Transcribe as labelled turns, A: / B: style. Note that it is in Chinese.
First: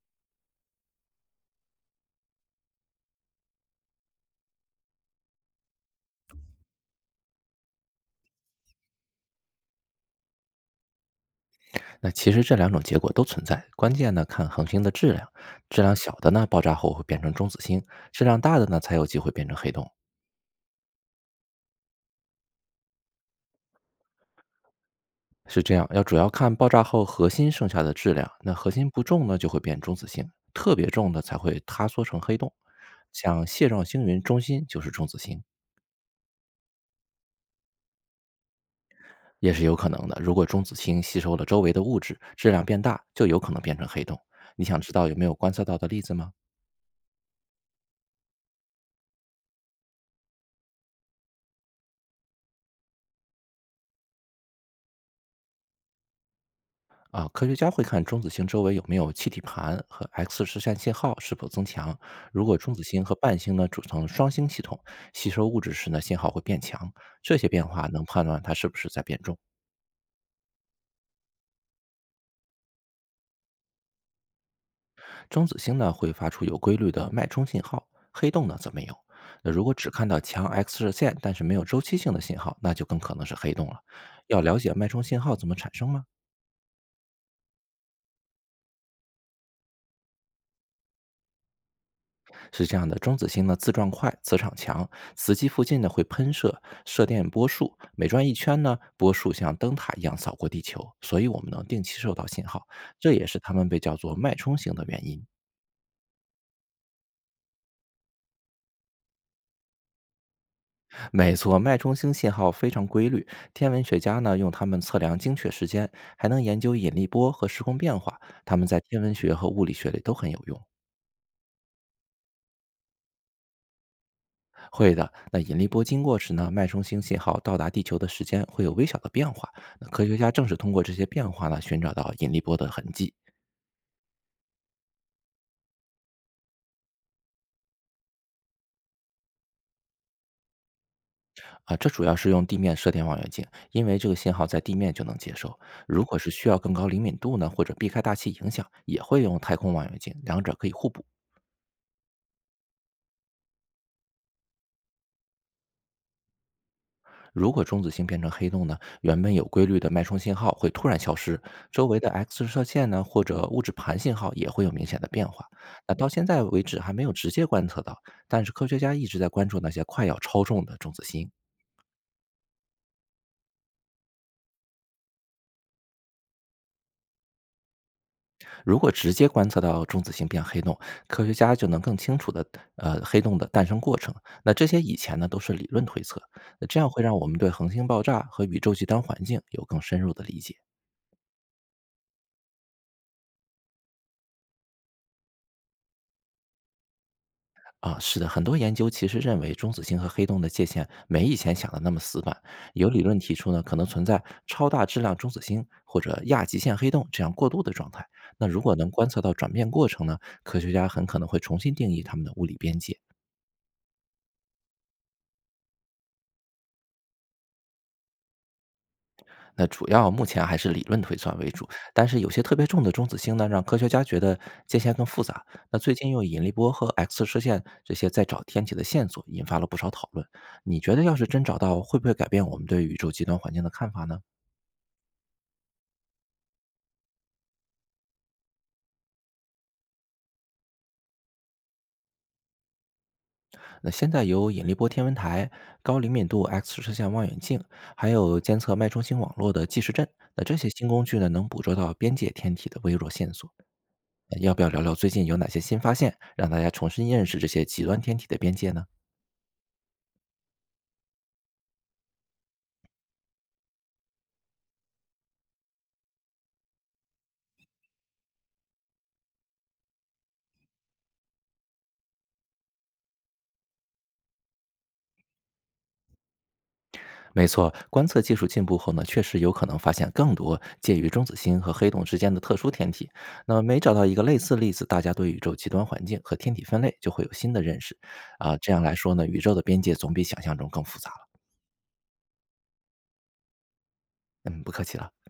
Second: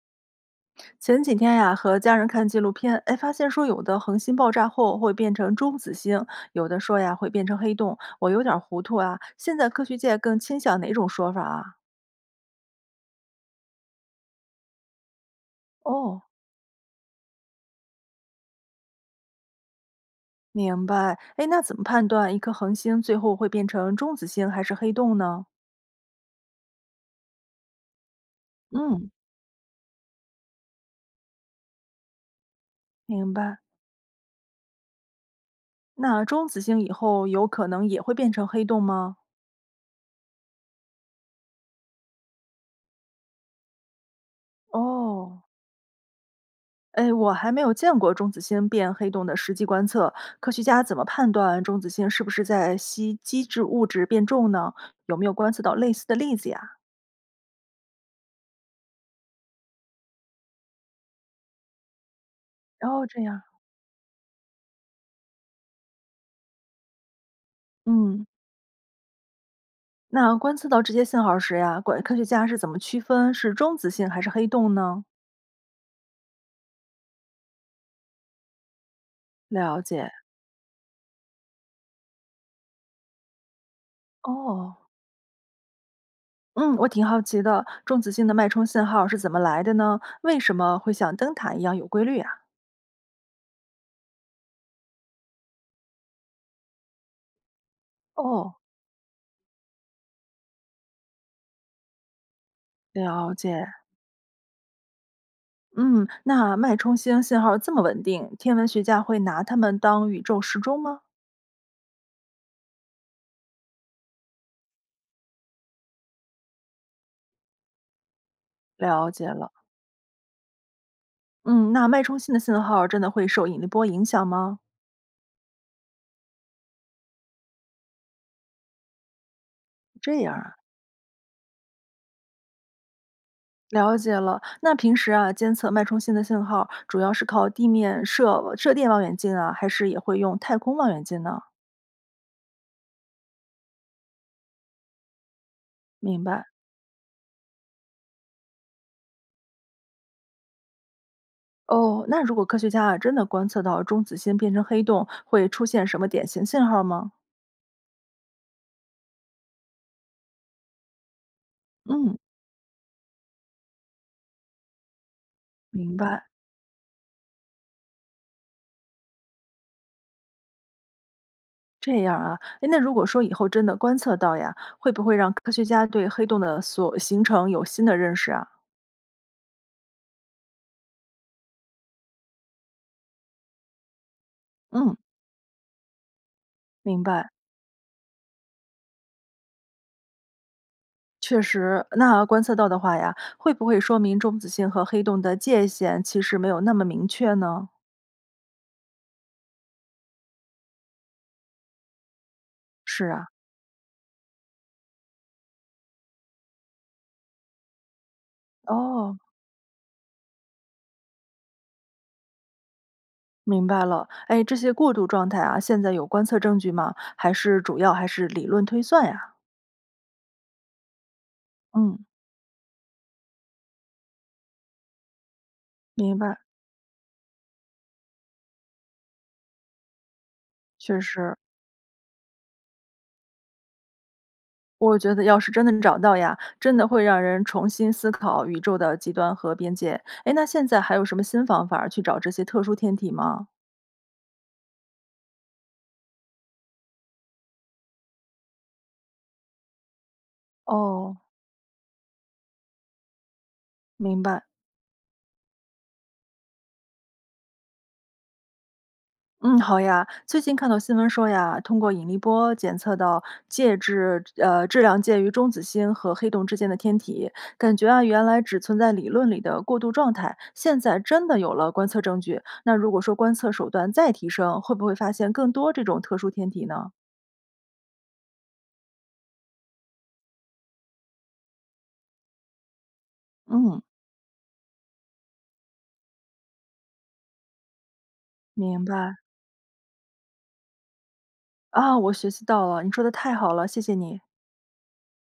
A: 前几天呀，和家人看纪录片，哎，发现说有的恒星爆炸后会变成中子星，有的说呀会变成黑洞，我有点儿糊涂啊。现在科学界更倾向哪种说法啊？
B: 那其实这两种结果都存在，关键呢看恒星的质量，质量小
A: 哦，
B: 的呢爆炸后会变成中子星，质量大的呢才有机会变成黑洞。
A: 明白。哎，那怎么判断一颗恒星最后会变成中子星还是黑洞呢？
B: 是这样，要主要看爆炸后核心剩下的质量，那核心不
A: 嗯，
B: 重呢就会变中子星，特别重的才会塌缩成黑洞。
A: 明
B: 像
A: 白。
B: 蟹状星云中心就是中子星，
A: 那中子星以后有可能也会变成黑洞吗？
B: 也是有可能的。如果中子星吸收了周围的物质，质量变大，就有可能变成黑洞。你想知道有没有
A: 哦，
B: 观测到的例子吗？
A: 哎，我还没有见过中子星变黑洞的实际观测。科学家怎么判断中子星是不是在吸基质物质变重呢？有没有观测到类似的例子呀？
B: 啊，科学家会看中子星周围有没有气体盘和 X 射线信号是否增强。如果中子
A: 然
B: 星
A: 后
B: 和
A: 这
B: 伴
A: 样，
B: 星呢组成双星系统，吸收物质时呢信号会变强，这些变化能
A: 嗯，
B: 判断它是不是在变重。
A: 那观测到这些信号时呀，管科学家是怎么区分是中子星还是黑洞呢？
B: 中子星呢会发出有规律的脉冲信号，黑洞呢则没有。那如果
A: 了
B: 只看
A: 解。
B: 到强 X 射线，但是没有周期性的信号，那就更可能是黑洞了。要了解
A: 哦，
B: 脉冲信号怎么产生吗？
A: 嗯，我挺好奇的，中子星的脉冲信号是怎么来的呢？为什么会像灯塔一样有规律啊？
B: 是这样的，中子星呢自转快，磁场强，磁极附近呢会喷射射电波束，每转一
A: 哦，
B: 圈呢，波束像灯塔一样扫过地球，所以我们能定期收到信号，这也
A: 了
B: 是它们
A: 解。
B: 被叫做脉冲星的原因。
A: 嗯，那脉冲星信号这么稳定，天文学家会拿它们当宇宙时钟吗？
B: 没错，脉冲星信号非常规律，天文学家呢用它们测量精确时间，还能研究引力波和时空变化，它们在天
A: 了
B: 文
A: 解
B: 学和
A: 了。
B: 物理学里都很有用。
A: 嗯，那脉冲星的信号真的会受引力波影响吗？
B: 会的。那引力波经过时呢，脉冲星信号到达地球的时间会有微小的变化。那科学
A: 这
B: 家
A: 样
B: 正
A: 啊，
B: 是通过这些变化呢，寻找到引力波的痕迹
A: 了解了。那平时啊，监测脉冲星的信号主要是靠地面射射电望远镜啊，还是也会用太空望远镜呢？
B: 啊。这主要是用地面射电望远镜，因为这个信号在地面就能接收。如果
A: 明
B: 是
A: 白。
B: 需要更高灵敏度呢，或者避开大气影响，也会用太空望远镜，两者可以互补。
A: 哦，那如果科学家啊真的观测到中子星变成黑洞，会出现什么典型信号吗？
B: 如果中子星变成黑洞呢，原本有规律的脉冲信号会突然消失，周围的
A: 嗯，
B: X 射线呢或者物质盘信号也会有明显的变化。那
A: 明
B: 到
A: 白。
B: 现在为止还没有直接观测到，但是科学家一直在关注那些快要超重的中子星。
A: 这样啊，诶，那如果说以后真的观测到呀，会不会让科学家对黑洞的所形成有新的认识啊？
B: 如果直接观测到中子星变黑洞，科学家就能更清楚的黑洞的诞生过程。那这些
A: 嗯，
B: 以前呢都是理论推测，那这样
A: 明
B: 会让我
A: 白，
B: 们对恒星爆炸和宇宙极端环境有更深入的理解。
A: 确实。那观测到的话呀，会不会说明中子星和黑洞的界限其实没有那么明确呢？
B: 啊，是的，很多研究其实认为中子星和黑洞的界限没以前想的那么死板。有理
A: 是
B: 论
A: 啊，
B: 提出呢，可能存在超大质量中子星或者亚极限黑洞这样过渡的状态。那如果能观
A: 哦，
B: 测到转变过程呢，科学家很可能会重新定义它们的物理边界。
A: 明白了。哎，这些过渡状态啊，现在有观测证据吗？还是主要还是理论推算呀？
B: 那主要目前还是理论推算为主，
A: 嗯，
B: 但是有些特别重的中子星呢，让科学家觉得界限更复杂。那最近
A: 明
B: 用
A: 白，
B: 引力波和 X 射线这些在找天体的线索，引发了不少讨论。你觉
A: 确
B: 得要是
A: 实。
B: 真找到，会不会改变我们对宇宙极端环境的看法呢？
A: 我觉得要是真的找到呀，真的会让人重新思考宇宙的极端和边界。诶，那现在还有什么新方法儿去找这些特殊天体吗？
B: 那现在有引力波天文台、高灵敏度 X 射线望远镜，还有监测脉冲星网络的计时阵，那这些新工具
A: 哦，
B: 呢，能捕捉到边界天体的微弱线索。
A: 明白。
B: 要不要聊聊最近有哪些新发现，让大家重新认识这些极端天体的边界呢？
A: 嗯，好呀。最近看到新闻说呀，通过引力波检测到介质质量介于中子星和黑洞之间的天体，感觉啊原来只存在理论里的过渡状态，现在真的有了观测证据。那如果说观测手段再提升，会不会发现更多这种特殊天体呢？
B: 没错，观测技术进步后呢，确实有可能发现更多介于中子星和黑洞之间的特殊天体。那么每
A: 嗯，
B: 找到一个类似例子，大家对宇宙极端环境和天体分类就会有新的认识。啊、这样
A: 明
B: 来说
A: 白。
B: 呢，宇宙的边界总比想象中更复杂了。
A: 啊，我学习到了，你说的太好了，谢谢你。
B: 嗯，不客气了。